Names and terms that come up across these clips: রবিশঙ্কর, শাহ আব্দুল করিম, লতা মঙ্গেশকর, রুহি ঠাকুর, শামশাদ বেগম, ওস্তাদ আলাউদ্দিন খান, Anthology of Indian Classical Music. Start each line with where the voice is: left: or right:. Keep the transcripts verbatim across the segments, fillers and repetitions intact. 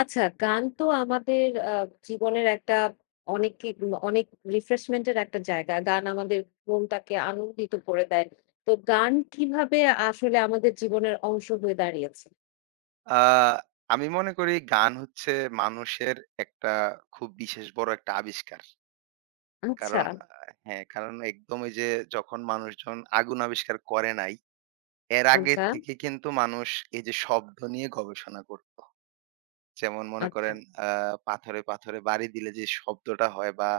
left: আচ্ছা, গান তো আমাদের আ জীবনের একটা অনেকই অনেক refreshment এর একটা জায়গা। গান আমাদের মনটাকে আনন্দিত করে দেয়। তো গান কিভাবে আসলে আমাদের জীবনের অংশ হয়ে দাঁড়িয়েছে?
right: আ আমি মনে করি গান হচ্ছে মানুষের একটা খুব বিশেষ বড় একটা আবিষ্কার।
left: আচ্ছা,
right: কারণ আ হ্যাঁ, কারণ একদম এই যে যখন মানুষজন আগুন আবিষ্কার করে নাই, এর আগে
left: আচ্ছা,
right: থেকে কিন্তু মানুষ এই যে শব্দ নিয়ে গবেষণা করত। যেমন মনে
left: আচ্ছা।
right: করেন আ পাথরে, পাথরে বাড়ি দিলে যে শব্দটা হয় বা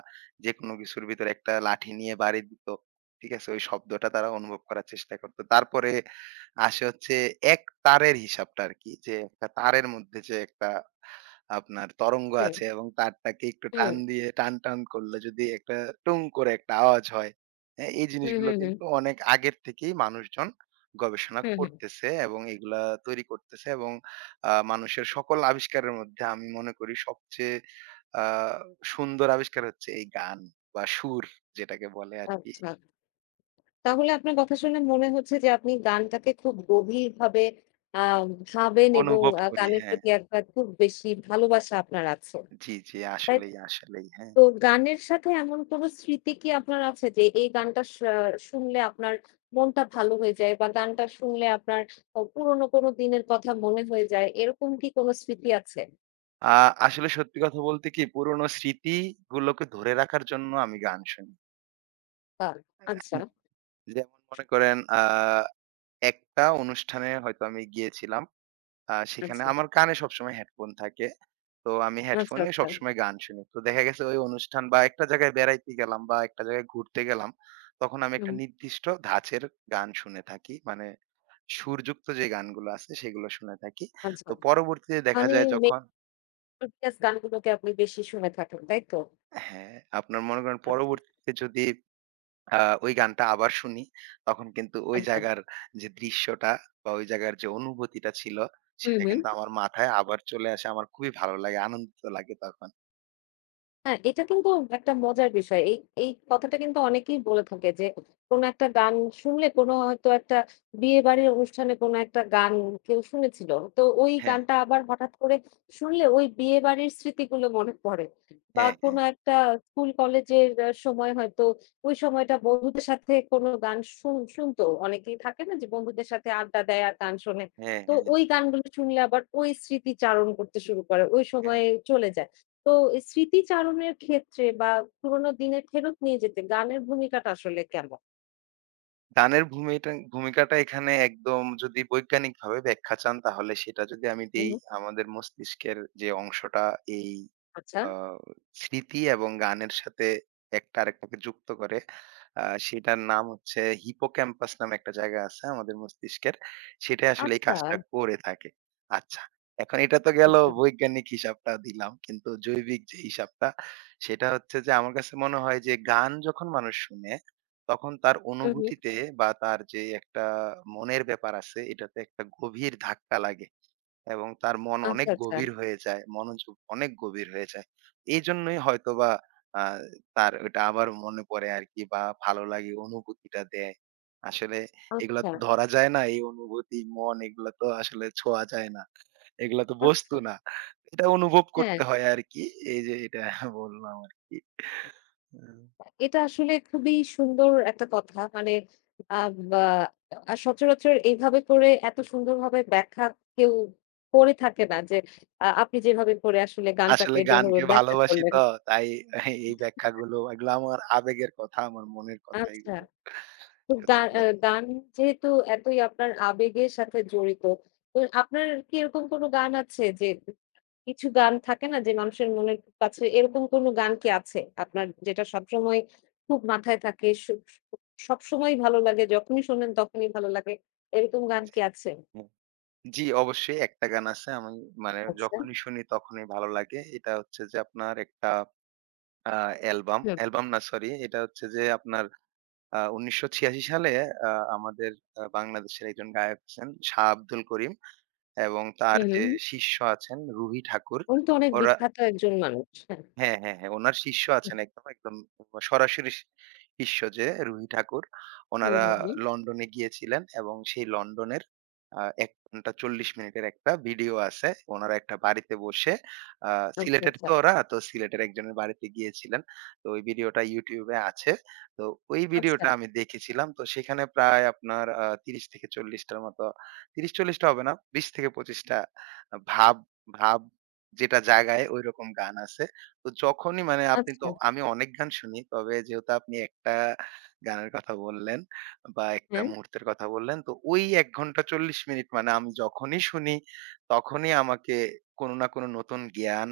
right: যেকোনো কিছুর ভিতরে একটা লাঠি নিয়ে বাড়ি দিত। ঠিক আছে? ওই শব্দটা তারা অনুভব করার চেষ্টা করত। তারপরে আসে হচ্ছে এক তারের হিসাবটা আরকি। যে একটা তারের মধ্যে যে একটা আপনার তরঙ্গ
left: হুম,
right: আছে এবং তারটাকে একটু টান
left: হুম,
right: দিয়ে টান, টান করলে যদি একটা টুং করে একটা আওয়াজ হয়, হ্যাঁ? এই
left: হুম, হুম,
right: জিনিসগুলো
left: হুম,
right: কিন্তু অনেক আগের থেকেই মানুষজন গবেষণা
left: হুম, হুম।
right: করতেছে এবং এগুলা তৈরি করতেছে এবং আ মানুষের সকল আবিষ্কারের মধ্যে আমি মনে করি সবচেয়ে আ সুন্দর আবিষ্কার হচ্ছে এই গান বা সুর যেটাকে বলে আরকি।
left: আচ্ছা। তাহলে আপনার কথা শুনে মনে হচ্ছে যে আপনি গানটাকে খুব গভীরভাবে আ ভাবেন এবং
right: অনুভব
left: আ
right: করি
left: গানের
right: হ্যাঁ।
left: প্রতি একটা খুব বেশি ভালোবাসা আপনার আছে।
right: জি, জি।
left: তাই
right: আসলেই, আসলেই হ্যাঁ।
left: তো, গানের সাথে এমন কোনো স্মৃতি কি আপনার আছে যে এই গানটা শা শুনলে আপনার মনটা ভালো হয়ে যায় বা গানটা শুনলে আপনার অ পুরনো কোনো দিনের কথা মনে হয়ে যায়, এরকম কি কোনো স্মৃতি আছে?
right: আ আসলে সত্যি কথা বলতে কি পুরনো স্মৃতিগুলোকে ধরে রাখার জন্য আমি গান শুনি।
left: বা আচ্ছা,
right: হ্যাঁ, যেমন মনে করেন আ একটা অনুষ্ঠানে হয়তো আমি গিয়েছিলাম। আ সেখানে
left: আচ্ছা,
right: আমার কানে সবসময় হেডফোন থাকে। তো আমি
left: আচ্ছা,
right: হেডফোনে
left: আচ্ছা।
right: সবসময় গান শুনি। তো দেখা গেছে ওই অনুষ্ঠান বা একটা জায়গায় বেড়াইতে গেলাম বা একটা জায়গায় ঘুরতে গেলাম, তখন আমি একটা
left: হুম,
right: নির্দিষ্ট ধাঁচের গান শুনে থাকি। মানে সুরযুক্ত যে গানগুলো আছে সেগুলো শুনে থাকি।
left: আচ্ছা।
right: তো পরবর্তীতে দেখা
left: মানে
right: যায় যখন
left: মেলোডিয়াস গানগুলোকে আপনি বেশি শুনে থাকেন, তাই তো?
right: হ্যাঁ, আপনার মনে করেন
left: আচ্ছা, আচ্ছা।
right: পরবর্তীতে যদি আ ওই গানটা আবার শুনি। তখন কিন্তু ওই
left: আচ্ছা।
right: জায়গার যে দৃশ্যটা বা ওই জায়গার যে অনুভূতিটা ছিল,
left: হুম,
right: সেটা
left: হুম।
right: কিন্তু আমার মাথায় আবার চলে আসে। আমার খুবই ভালো লাগে, আনন্দিত লাগে তখন।
left: হ্যাঁ, এটা কিন্তু একটা মজার বিষয়। এই এই কথাটা কিন্তু অনেকেই বলে থাকে যে, কোন একটা গান শুনলে কোন হয়তো একটা বিয়েবাড়ির অনুষ্ঠানে কোন একটা গান কেউ শুনেছিল। তো ওই
right: হ্যাঁ,
left: গানটা আবার হঠাৎ করে শুনলে ওই বিয়েবাড়ির স্মৃতিগুলো মনে পড়ে। বা
right: হ্যাঁ,
left: কোন
right: হ্যাঁ,
left: একটা স্কুল কলেজের আ সময় হয়তো ওই সময়টা বন্ধুদের সাথে কোন গান শুন শুনতো। অনেকেই থাকে না যে বন্ধুদের সাথে আড্ডা দেয় আর গান শোনে।
right: হ্যাঁ,
left: তো
right: হ্যাঁ,
left: ওই গানগুলো শুনলে আবার ওই স্মৃতিচারণ করতে শুরু করে। ওই
right: হ্যাঁ।
left: সময়ে চলে যায়। তো এই স্মৃতিচারণের ক্ষেত্রে বা পুরোনো দিনে ফেরত নিয়ে যেতে গানের ভূমিকাটা আসলে কেমন?
right: গানের ভূমিটা ভূমিকাটা এখানে একদম যদি বৈজ্ঞানিকভাবে ব্যাখ্যা চান, তাহলে সেটা যদি আমি
left: হুম,
right: দেই,
left: হুম।
right: আমাদের মস্তিষ্কের যে অংশটা এই
left: আচ্ছা।
right: আ স্মৃতি এবং গানের সাথে একটা আরেকটাকে যুক্ত করে। আ সেটার নাম হচ্ছে হিপোক্যাম্পাস নামে একটা জায়গা আছে আমাদের মস্তিষ্কের। সেটাই আসলে এই
left: আচ্ছা,
right: কাজটা করে থাকে। আচ্ছা, এখন এটা তো গেল
left: আচ্ছা।
right: বৈজ্ঞানিক হিসাবটা দিলাম। কিন্তু জৈবিক যে হিসাবটা সেটা হচ্ছে যে আমার কাছে মনে হয় যে গান যখন মানুষ শুনে তখন তার
left: হুম, হুম।
right: অনুভূতিতে বা তার যে একটা মনের ব্যাপার আছে এটাতে একটা গভীর ধাক্কা লাগে। এবং তার মন
left: আচ্ছা,
right: অনেক
left: আচ্ছা,
right: গভীর হয়ে যায়। মনোযোগ অনেক গভীর হয়ে যায়। এইজন্যই হয়তোবা আ তার ওইটা আবার মনে পড়ে আরকি বা ভালো লাগে অনুভূতিটা দেয়। আসলে এগুলা
left: আচ্ছা,
right: তো ধরা যায় না। এই অনুভূতি, মন এগুলা তো আসলে ছোঁয়া যায় না। এগুলা তো বস্তু
left: আচ্ছা।
right: না। এটা অনুভব
left: হ্যাঁ,
right: করতে হয় আরকি। এই যে এটা বললাম আরকি। হুম।
left: এটা আসলে খুবই সুন্দর একটা কথা। মানে আ বা আ সচরাচর এইভাবে করে এত সুন্দরভাবে ব্যাখ্যা কেউ করে থাকে না যে আ আপনি যেভাবে করে আসলে গানটাকে
right: আসলে
left: যেভাবে
right: গানকে
left: ব্যাখ্যা
right: ভালোবাসি
left: করলেন।
right: তো তাই এই ব্যাখ্যাগুলো এগুলো আমার আবেগের কথা, আমার মনের কথা
left: আচ্ছা।
right: এগুলো।
left: তো
right: সত্যি
left: গান আ
right: কথা।
left: গান যেহেতু এতই আপনার আবেগের সাথে জড়িত, তো আপনার কি এরকম কোনো গান আছে যে কিছু গান থাকে না যে মানুষের মনের কাছে এরকম কোনো গান কি আছে আপনার যেটা সবসময় খুব মাথায় থাকে, স সবসময়ই ভালো লাগে, যখনই শোনেন তখনই ভালো লাগে, এরকম গান কি আছে?
right: জি, অবশ্যই একটা গান আছে আমি মানে
left: আচ্ছা।
right: যখনই শুনি তখনই ভালো লাগে। এটা হচ্ছে যে আপনার একটা আ অ্যালবাম,
left: হুম,
right: অ্যালবাম না সরি এটা হচ্ছে যে আপনার আ উনিশশো ছিয়াশি সালে আ আমাদের আ বাংলাদেশের একজন গায়ক আছেন শাহ আব্দুল করিম এবং তার
left: হুম, হুম,
right: যে
left: হুম।
right: শিষ্য আছেন রুহি ঠাকুর।
left: উনি তো অনেক
right: ওরা
left: বিখ্যাত একজন মানুষ। হ্যাঁ।
right: হ্যাঁ, হ্যাঁ, হ্যাঁ। উনার শিষ্য
left: হুম,
right: আছেন একদম, একদম সরাসরি শি শিষ্য যে রুহি ঠাকুর,
left: হুম,
right: উনারা
left: হুম।
right: লন্ডনে গিয়েছিলেন এবং সেই লন্ডনের আ এক ঘন্টা চল্লিশ মিনিটের একটা ভিডিও আছে। উনারা একটা বাড়িতে বসে আ
left: আচ্ছা,
right: সিলেটের
left: আচ্ছা।
right: তো ওরা, তো সিলেটের একজনের বাড়িতে গিয়েছিলেন। তো ওই ভিডিওটা YouTube এ আছে। তো ওই
left: আচ্ছা,
right: ভিডিওটা আমি দেখেছিলাম। তো সেখানে প্রায় আপনার আ ত্রিশ থেকে চল্লিশ টার মতো ত্রিশ চল্লিশ টা হবে না। বিশ থেকে পঁচিশ টা ভাব ভাব যেটা জাগায় ঐরকম গান আছে। তো যখনই মানে আপনি
left: আচ্ছা।
right: তো আমি অনেক গান শুনি। তবে যেহেতু আপনি একটা গানের কথা বললেন বা একটা
left: হ্যাঁ।
right: মুহূর্তের কথা বললেন। তো ওই এক ঘন্টা চল্লিশ মিনিট মানে আমি যখনই শুনি তখনই আমাকে কোনো না কোনো নতুন জ্ঞান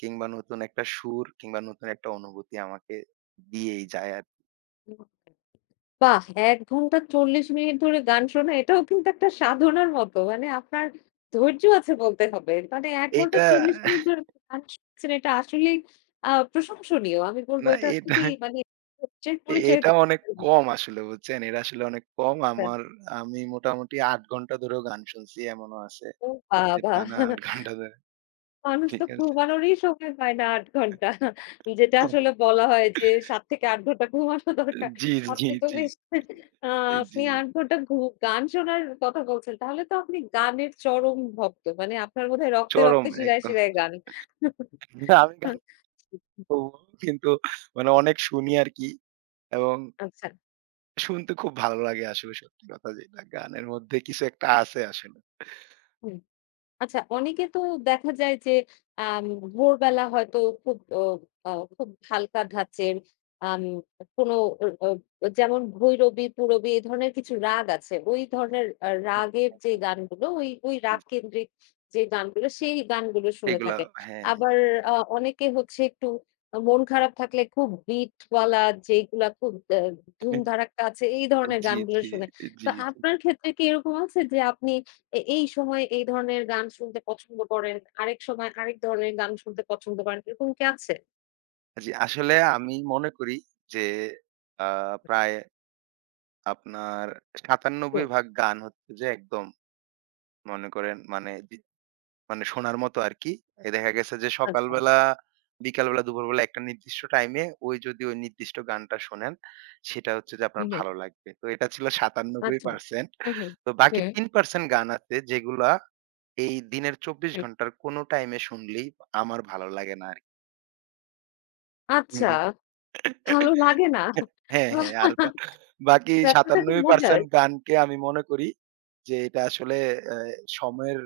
right: কিংবা নতুন একটা সুর কিংবা নতুন একটা অনুভূতি আমাকে দিয়েই যায় আর কি।
left: বাহ! এক ঘন্টা চল্লিশ মিনিট ধরে গান শোনা এটাও কিন্তু একটা সাধনার মতো। মানে আপনার ধৈর্য আছে বলতে হবে। মানে এক ঘন্টা
right: এটা
left: চল্লিশ মিনিট ধরে গান শুনছেন, এটা আসলেই আ প্রশংসনীয়। আমি বলব
right: না
left: এটা
right: এটা
left: খুবই, মানে ধৈর্যের পরিচয়
right: এটা অনেক
left: দিচ্ছেন।
right: কম আসলে বুঝছেন? এটা আসলে অনেক কম। আমার আমি মোটামুটি আট ঘন্টা ধরেও গান শুনছি এমনও আছে
left: ও
right: যে
left: বাবা!
right: টানা আট ঘন্টা ধরে।
left: মানুষ
right: ঠিক
left: তো
right: আছে।
left: ঘুমানোরই সময় পায় না আট ঘন্টা। যেটা আসলে বলা হয় যে সাত থেকে আট ঘন্টা ঘুমানো দরকার।
right: জি, জি,
left: আপনি তো
right: জি,
left: বেশ আ আপনি
right: জি।
left: ৮ ঘন্টা ঘু গান শোনার কথা বলছেন। তাহলে তো আপনি গানের চরম ভক্ত। মানে আপনার বোধহয় রক্তে,
right: চরম
left: রক্তে, শিরায়,
right: একদম।
left: শিরায় গান।
right: না, আমি গান করব কিন্তু মানে অনেক শুনি আরকি এবং
left: আচ্ছা।
right: শুনতে খুব ভালো লাগে আসলে সত্যি কথা যেটা। গানের মধ্যে কিছু একটা আছে আসলে।
left: হুম। আচ্ছা, অনেকে তো দেখা যায় যে আম ভোরবেলা হয়তো খুব ও আ খুব হালকা ধাঁচের আম কোনো অ অ যেমন ভৈরবী, পূরবী এ ধরনের কিছু রাগ আছে। ওই ধরনের আ রাগের
right: হ্যাঁ,
left: যে
right: হ্যাঁ, হ্যাঁ,
left: গানগুলো ওই, ওই
right: জি,
left: রাগ
right: জি।
left: কেন্দ্রিক যে গানগুলো সেই গানগুলো শুনে
right: এগুলা
left: থাকে।
right: হ্যাঁ, হ্যাঁ।
left: আবার আ অনেকে হচ্ছে একটু আ মন খারাপ থাকলে খুব বিটওয়ালা, যেগুলা খুব আ ধুম ধাড়াক্কা আছে এই ধরনের
right: জি,
left: গানগুলো
right: জি,
left: শুনে। তো
right: জি, জি।
left: আপনার ক্ষেত্রে কি এরকম আছে যে আপনি এ এই সময় এই ধরনের গান শুনতে পছন্দ করেন, আরেক সময় আরেক ধরনের গান শুনতে পছন্দ করেন। এরকম কি আছে?
right: জি, আসলে আমি মনে করি যে আ প্রায় আপনার
left: হুম,
right: সাতানব্বই ভাগ গান হচ্ছে যে একদম মনে করেন মানে মানে শোনার মতো আরকি। এ দেখা গেছে যে
left: আচ্ছা।
right: সকালবেলা, বিকালবেলা, দুপুরবেলা একটা নির্দিষ্ট টাইমে ওই যদি ওই নির্দিষ্ট গানটা শোনেন, সেটা হচ্ছে যে
left: হু,
right: আপনার
left: হুম।
right: ভালো লাগবে। তো এটা ছিল
left: আচ্ছা।
right: সাতানব্বই পার্সেন্ট
left: হু, হুম।
right: তো বাকি
left: হুম,
right: তিন পার্সেন্ট গান আছে যেগুলা এই দিনের চব্বিশ
left: হুম।
right: ঘন্টার কোন টাইমে শুনলেই আমার ভালো লাগে না
left: আচ্ছা,
right: আরকি।
left: ভালো লাগে না।
right: হ্যাঁ, হ্যাঁ। আর বা বাকি
left: ব্যাপারটা খুব মজার।
right: সাতানব্বই পার্সেন্ট গানকে আমি মনে করি যে এটা আসলে অ্যা সময়ের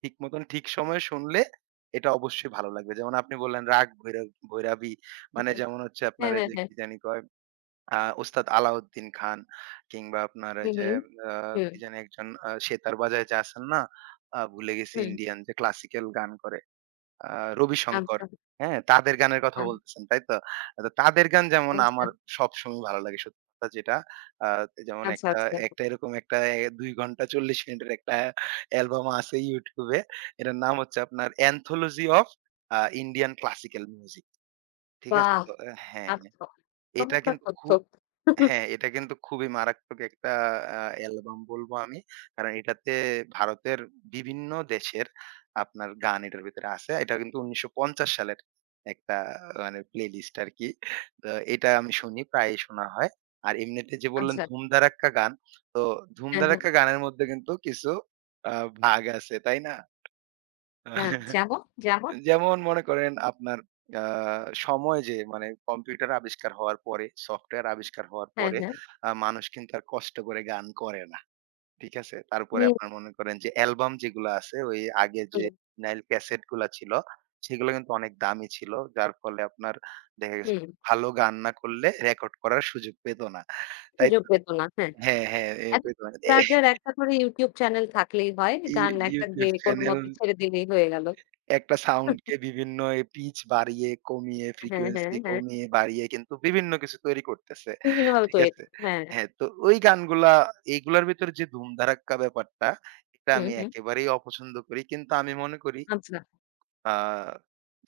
right: ঠিক মতন ঠিক সময়ে শুনলে এটা অবশ্যই ভালো লাগবে। যেমন আপনি বললেন, 'রাগ ভৈরব ভৈরাবী'
left: হু,
right: মানে
left: হুম।
right: যেমন হচ্ছে আপনার
left: হ্যাঁ,
right: এই
left: হ্যাঁ,
right: যে
left: হ্যাঁ।
right: কি জানি কয় আ ওস্তাদ আলাউদ্দিন খান কিংবা আপনার
left: হু,
right: এই যে
left: হুম,
right: আ
left: হুম,
right: কি জানি একজন আ সেতার বাজায় যে আছেন না? আ ভুলে গেছি
left: হুম।
right: ইন্ডিয়ান যে ক্লাসিক্যাল গান করে। আ রবিশঙ্কর,
left: আচ্ছা,
right: হ্যাঁ? তাদের গানের কথা
left: হ্যাঁ,
right: বলতেছেন, তাই তো? তো তাদের গান যেমন
left: আচ্ছা,
right: আমার সবসময় ভালো লাগে সত্যি কথা যেটা। আ যেমন
left: আচ্ছা,
right: একটা
left: আচ্ছা।
right: একটা এরকম একটা এ দুই ঘন্টা চল্লিশ মিনিটের একটা অ্যালবাম আছে YouTube এ। এটার নাম হচ্ছে আপনার 'Anthology of a Indian Classical Music' ঠিক আছে?
left: বাহ!
right: তো আহ, হ্যাঁ, হ্যাঁ।
left: আচ্ছা,
right: এটা
left: চমৎকার
right: কিন্তু
left: তথ্য।
right: খু হ্যাঁ, এটা কিন্তু খুবই মারাত্মক একটা আ অ্যালবাম বলবো আমি। কারণ এটাতে ভারতের বিভিন্ন দেশের আপনার গান এটার ভেতরে আছে। এটা কিন্তু উনিশশো পঞ্চাশ সালের একটা মানে প্লেলিস্ট আরকি। তো এটা আমি শুনি, প্রায়ই শোনা হয়। আর এমনিতে যে বললেন
left: আচ্ছা,
right: 'ধুম ধাড়াক্কা' গান, তো 'ধুম
left: হ্যাঁ, হ্যাঁ,
right: ধাড়াক্কা' গানের মধ্যে কিন্তু কিছু আ ভাগ আছে, তাই না?
left: হ্যাঁ, যেমন, যেমন?
right: যেমন মনে করেন আপনার আ সময় যে মানে কম্পিউটার আবিষ্কার হওয়ার পরে, সফটওয়্যার আবিষ্কার হওয়ার
left: হ্যাঁ,
right: পরে
left: হ্যাঁ।
right: আ মানুষ কিন্তু আর কষ্ট করে গান করে না। ঠিক আছে? তারপরে
left: হুম,
right: আপনার মনে করেন যে অ্যালবাম যেগুলা আছে ওই আগে যে
left: হুম,
right: ভিনাইল ক্যাসেট গুলা ছিল সেগুলো কিন্তু অনেক দামি ছিল। যার ফলে আপনার দেখা গেছে
left: হুম।
right: ভালো গান না করলে রেকর্ড করার সুযোগ পেত না। তাই
left: সুযোগ
right: তো?
left: পেত না। হ্যাঁ।
right: হ্যাঁ, হ্যাঁ, এ
left: এখন
right: পেত না।
left: যার, যার একটা করে YouTube চ্যানেল থাকলেই হয়।
right: এই
left: গান একটা
right: YouTube
left: গেয়ে
right: চ্যানেল
left: কোনমতে ছেড়ে দিলেই হয়ে গেল।
right: একটা সাউন্ডকে বিভিন্ন এ পিচ বাড়িয়ে, কমিয়ে,
left: হ্যাঁ, হ্যাঁ,
right: ফ্রিকোয়েন্সি
left: হ্যাঁ।
right: কমিয়ে, বাড়িয়ে কিন্তু বিভিন্ন কিছু তৈরি করতেছে।
left: বিভিন্নভাবে
right: ঠিক
left: তৈরি
right: আছে?
left: করা, হ্যাঁ।
right: হ্যাঁ, তো ওই গানগুলা এইগুলার ভেতরে যে ধুমধারাক্কা ব্যাপারটা, এটা
left: হুম,
right: আমি
left: হুম।
right: একেবারেই অপছন্দ করি। কিন্তু আমি মনে করি
left: আচ্ছা।
right: আ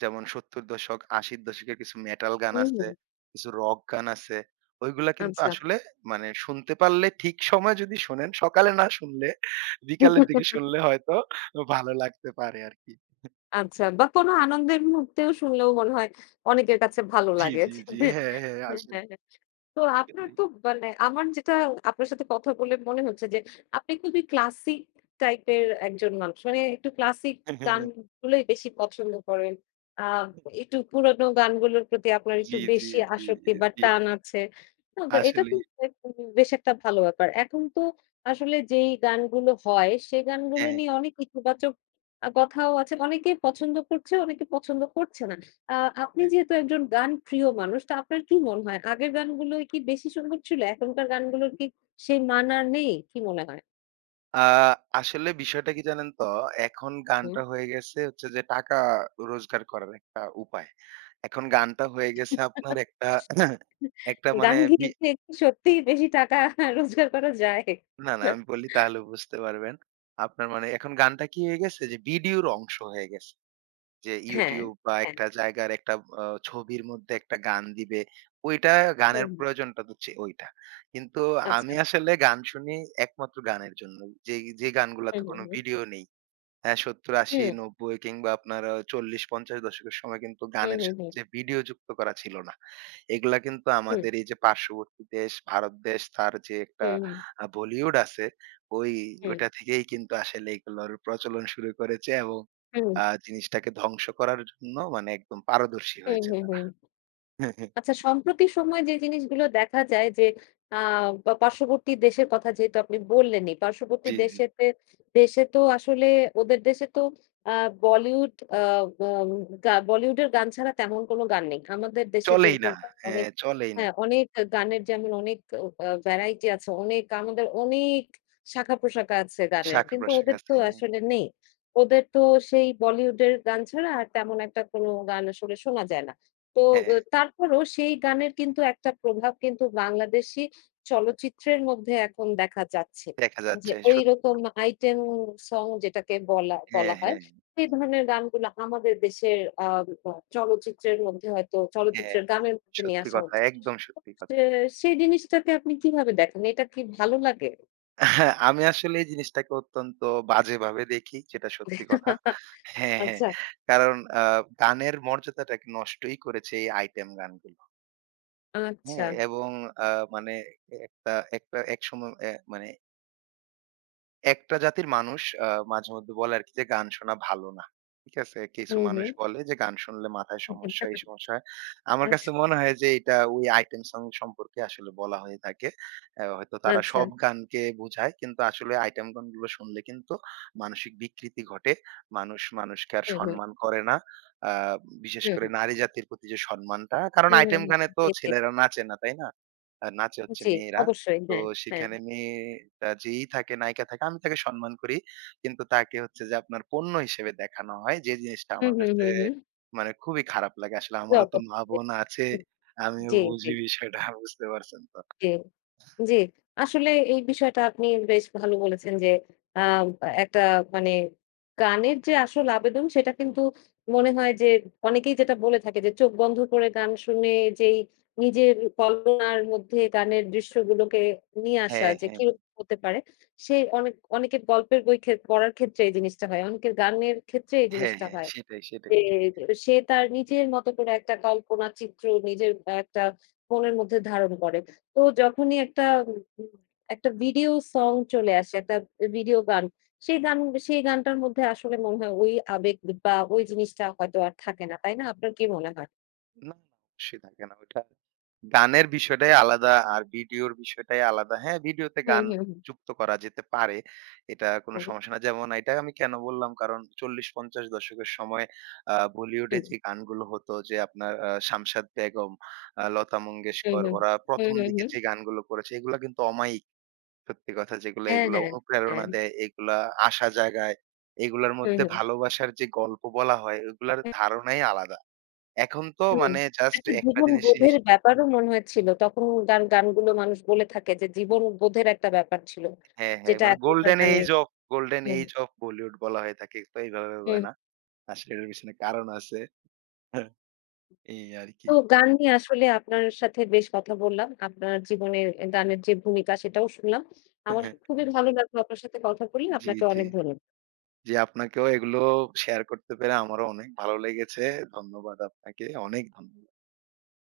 right: যেমন সত্তর দশক, আশি দশকের কিছু মেটাল গান
left: হুম,
right: আছে,
left: হুম।
right: কিছু রক গান আছে। ওইগুলা কিন্তু
left: আচ্ছা।
right: আসলে মানে শুনতে পারলে ঠিক সময় যদি শোনেন, সকালে না শুনলে বিকালের দিকে শুনলে হয়তো ভালো লাগতে পারে আরকি।
left: আচ্ছা, বা কোনো আনন্দের মুহূর্তেও শুনলেও মনে হয় অনেকের কাছে ভালো
right: জি,
left: লাগে।
right: জি, জি। হ্যাঁ, হ্যাঁ,
left: হ্যাঁ,
right: আসলেই,
left: হ্যাঁ। হ্যাঁ, তো আপনার
right: আসলেই।
left: তো মানে আমার যেটা আপনার সাথে কথা বলে মনে হচ্ছে যে, আপনি খুবই ক্লাসিক টাইপের একজন মানুষ। মানে একটু ক্লাসিক গানগুলোই বেশি পছন্দ করেন। আ একটু পুরানো গানগুলোর প্রতি আপনার
right: জি,
left: একটু
right: জি,
left: বেশি
right: জি,
left: আসক্তি বা
right: জি।
left: টান আছে। না বা এটা তো
right: আসলেই।
left: এক- বেশ একটা ভালো ব্যাপার। এখন তো আসলে যেই গানগুলো হয়, সেই গানগুলো
right: হ্যাঁ,
left: নিয়ে অনেক ইতিবাচক আ কথাও আছে। অনেকে পছন্দ করছে, অনেকে পছন্দ করছে না। আ আপনি
right: হ্যাঁ।
left: যেহেতু একজন গান প্রিয় মানুষ, তো আপনার কি মনে হয়? আগের গানগুলোই কি বেশি সুন্দর ছিল? এখনকার গানগুলোর কি সেই মান আর নেই? কি মনে হয়?
right: আ আসলে বিষয়টা কি জানেন তো? এখন
left: হুম।
right: গানটা হয়ে গেছে হচ্ছে যে টাকা রোজগার করার একটা উপায়। এখন গানটা হয়ে গেছে আপনার একটা একটা
left: গান
right: মানে
left: গেয়ে
right: বি
left: গেয়ে কি সত্যিই বেশি টাকা রোজগার করা যায়?
right: না, না আমি বললে তাহলে বুঝতে পারবেন। আপনার মানে এখন গানটা কি হয়ে গেছে? যে ভিডিওর অংশ হয়ে গেছে। যে
left: হ্যাঁ,
right: YouTube বা
left: হ্যাঁ।
right: একটা জায়গার একটা আ ছবির মধ্যে একটা গান দিবে। ওইটা গানের
left: হুম, হুম।
right: প্রয়োজনটা তো চে ওইটা। কিন্তু আমি
left: আচ্ছা।
right: আসলে গান শুনি একমাত্র গানের জন্য। যেই যে গানগুলাতে
left: হুম,
right: কোনো
left: হুম, হুম।
right: ভিডিও নেই। হ্যাঁ, সত্তর, আশি,
left: হুম,
right: নব্বই কিংবা আপনার আ চল্লিশ, পঞ্চাশ দশকের সময় কিন্তু
left: হুম,
right: গানের
left: হুম,
right: সাথে যে ভিডিও যুক্ত করা ছিল না। এগুলা কিন্তু
left: হুম।
right: আমাদের এই যে পার্শ্ববর্তী দেশ ভারত দেশ তার যে একটা
left: হুম, হুম,
right: আ বলিউড আছে ওই
left: হুম।
right: ওইটা থেকেই কিন্তু আসলে এগুলোর প্রচলন শুরু করেছে এবং
left: হুম, হুম,
right: আ জিনিসটাকে ধ্বংস করার জন্য মানে একদম পারদর্শী
left: হুম,
right: হয়েছে
left: হুম,
right: তারা।
left: হুম। আচ্ছা, সম্প্রতি সময়ে যে জিনিসগুলো দেখা যায় যে আ বা পার্শ্ববর্তী দেশের কথা যেহেতু আপনি বললেনই। পার্শ্ববর্তী
right: জি, জি।
left: দেশেতে দেশে তো আসলে ওদের দেশে তো আ বলিউড আ বম গা বলিউডের গান ছাড়া তেমন কোনো গান নেই। আমাদের দেশে
right: চলেই
left: যেরকম
right: না।
left: অনেক,
right: হ্যাঁ, চলেই না।
left: হ্যাঁ, অনেক গানের, যেমন অনেক অ ভ্যারাইটি আছে। অনেক, আমাদের অনেক শাখা-প্রশাখা আছে গানের।
right: শাখা
left: কিন্তু
right: প্রশাখা
left: ওদের তো
right: আছে। হ্যাঁ,
left: আসলে নেই। ওদের তো সেই বলিউডের গান ছাড়া আর তেমন একটা কোনো গান আসলে শোনা যায় না। তো অ
right: হ্যাঁ
left: তারপরও সেই গানের কিন্তু একটা প্রভাব কিন্তু বাংলাদেশী চলচ্চিত্রের মধ্যে এখন দেখা যাচ্ছে।
right: দেখা
left: যে
right: যাচ্ছে। সত্যি
left: ঐরকম আইটেম সং যেটাকে বলা
right: হ্যাঁ,
left: বলা হয়,
right: হ্যাঁ,
left: সেই ধরনের গানগুলো আমাদের দেশের আ আ চলচ্চিত্রের মধ্যে হয়তো
right: হ্যাঁ।
left: চলচ্চিত্রের গানের মধ্যে নিয়ে
right: সত্যি
left: আসা
right: কথা।
left: উচিত।
right: একদম সত্যি কথা।
left: সে সেই জিনিসটাকে আপনি কিভাবে দেখেন? এটা কি ভালো লাগে?
right: হ্যাঁ, আমি আসলে এই জিনিসটাকে অত্যন্ত বাজেভাবে দেখি যেটা সত্যি কথা। হ্যাঁ, হ্যাঁ।
left: আচ্ছা,
right: কারণ আ গানের মর্যাদাটাকে নষ্টই করেছে এই আইটেম গানগুলো।
left: আচ্ছা।
right: হ্যাঁ? এবং আ মানে একটা একটা একসময় অ্যা মানে একটা জাতির মানুষ আ মাঝে মধ্যে বলে আরকি যে, "গান শোনা ভালো না।" ঠিক আছে? কিছু
left: হুম,
right: মানুষ
left: হুম।
right: বলে যে, "গান শুনলে মাথায় সমস্যা, এই সমস্যা হয়।" আমার
left: আচ্ছা,
right: কাছে মনে হয় যে এটা ওই আইটেম সং সম্পর্কে আসলে বলা হয়ে থাকে। অ্যা হয়তো তারা
left: আচ্ছা।
right: সব গানকে বুঝায় কিন্তু আসলে আইটেম গানগুলো শুনলে কিন্তু মানসিক বিকৃতি ঘটে। মানুষ মানুষকে আর
left: হুম, হুম,
right: সম্মান করে না। আ বিশেষ
left: হুম,
right: করে নারী জাতির প্রতি যে সম্মানটা, কারণ
left: হুম, হুম,
right: আইটেম
left: হুম।
right: গানে তো
left: জি, জি।
right: ছেলেরা নাচে না, তাই না? আ নাচে হচ্ছে
left: জি,
right: মেয়েরা।
left: অবশ্যই।
right: তো
left: হ্যাঁ, হ্যাঁ।
right: সেখানে মেয়েটা যেই থাকে, নায়িকা থাকে, আমি তাকে সম্মান করি। কিন্তু তাকে হচ্ছে যে আপনার পণ্য হিসেবে দেখানো হয়। যে জিনিসটা
left: হুম,
right: আমার
left: হুম,
right: কাছে
left: হুম, হুম।
right: মানে খুবই খারাপ লাগে। আসলে
left: খুবই
right: আমারও তো
left: অপছন্দের।
right: মা-বোন আছে।
left: হুম,
right: আমিও
left: জি, জি,
right: বুঝি বিষয়টা বুঝতে পারছেন তো।
left: জি, জি। আসলে এই বিষয়টা আপনি বেশ ভালো বলেছেন যে, আ একটা মানে গানের যে আসল আবেদন সেটা কিন্তু মনে হয় যে, অনেকেই যেটা বলে থাকে যে চোখ বন্ধ করে গান শুনে যেই নিজের কল্পনার মধ্যে গানের দৃশ্যগুলোকে নিয়ে আসা
right: হ্যাঁ,
left: যে
right: হ্যাঁ।
left: কিরকম হতে পারে। সে অনেক, অনেকের গল্পের বই খে পড়ার ক্ষেত্রে এই জিনিসটা হয়। অনেকের গানের ক্ষেত্রে এই
right: হ্যাঁ,
left: জিনিসটা
right: হ্যাঁ।
left: হয়।
right: সেটাই, সেটাই।
left: যে সে তার নিজের মতো করে একটা কল্পনা চিত্র নিজের একটা ফোনের মধ্যে ধারণ করে। তো যখনই একটা উম একটা ভিডিও সং চলে আসে, একটা ভিডিও গান, সেই গান সেই গানটার মধ্যে আসলে মনে হয় ওই আবেগ বা ওই জিনিসটা হয়তো আর থাকে না। তাই না? আপনার কি মনে হয়?
right: না, না অবশ্যই থাকে না। ওইটা গানের বিষয়টাই আলাদা আর ভিডিওর বিষয়টাই আলাদা। হ্যাঁ, ভিডিওতে
left: হুম,
right: গান
left: হুম, হুম।
right: যুক্ত করা যেতে পারে। এটা কোনো
left: হুম,
right: সমস্যা না। যেমন এটা আমি কেন বললাম কারণ চল্লিশ পঞ্চাশ দশকের সময় আ বলিউডে
left: হুম।
right: যে গানগুলো হতো যে আপনার আ শামশাদ বেগম, আ লতা
left: হুম,
right: মঙ্গেশকর
left: হুম।
right: ওরা
left: হুম,
right: প্রথম
left: হুম,
right: দিকে
left: হুম।
right: যে গানগুলো করেছে এগুলা কিন্তু অমায়িক সত্যি কথা যেগুলা
left: হ্যাঁ,
right: এগুলা
left: হ্যাঁ,
right: অনুপ্রেরণা
left: হ্যাঁ।
right: দেয়, এগুলা আশা জাগায়। এগুলার
left: হুম,
right: মধ্যে
left: হুম।
right: ভালোবাসার যে গল্প বলা হয় ওগুলার ধারণাই আলাদা। এখন তো
left: হুম।
right: মানে জাস্ট
left: একটা
right: একটা জিনিস শেষ
left: জীবনবোধের ব্যাপারও মনে হয় ছিল। তখনকার গানগুলো মানুষ বলে থাকে যে জীবনবোধের একটা ব্যাপার ছিল।
right: হ্যাঁ, হ্যাঁ,
left: যেটা
right: মানে
left: এখনকার
right: গোল্ডেন
left: গানে।
right: এইজ অফ গোল্ডেন
left: হুম,
right: এইজ অফ বলিউড বলা হয়ে থাকে। তো এইভাবে হবে
left: হুম।
right: না। আসলে এটার পিছনে কারণ আছে। এই আরকি।
left: তো গান নিয়ে আসলে আপনার সাথে বেশ কথা বললাম। আপনার জীবনের গানের যে ভূমিকা সেটাও শুনলাম। আমার খুবই ভালো লাগলো আপনার সাথে কথা বলে।
right: জি,
left: আপনাকে
right: জি।
left: অনেক ধন্যবাদ।
right: জি, আপনাকেও এগুলো শেয়ার করতে পেরে আমারও অনেক ভালো লেগেছে। ধন্যবাদ আপনাকে। অনেক ধন্যবাদ।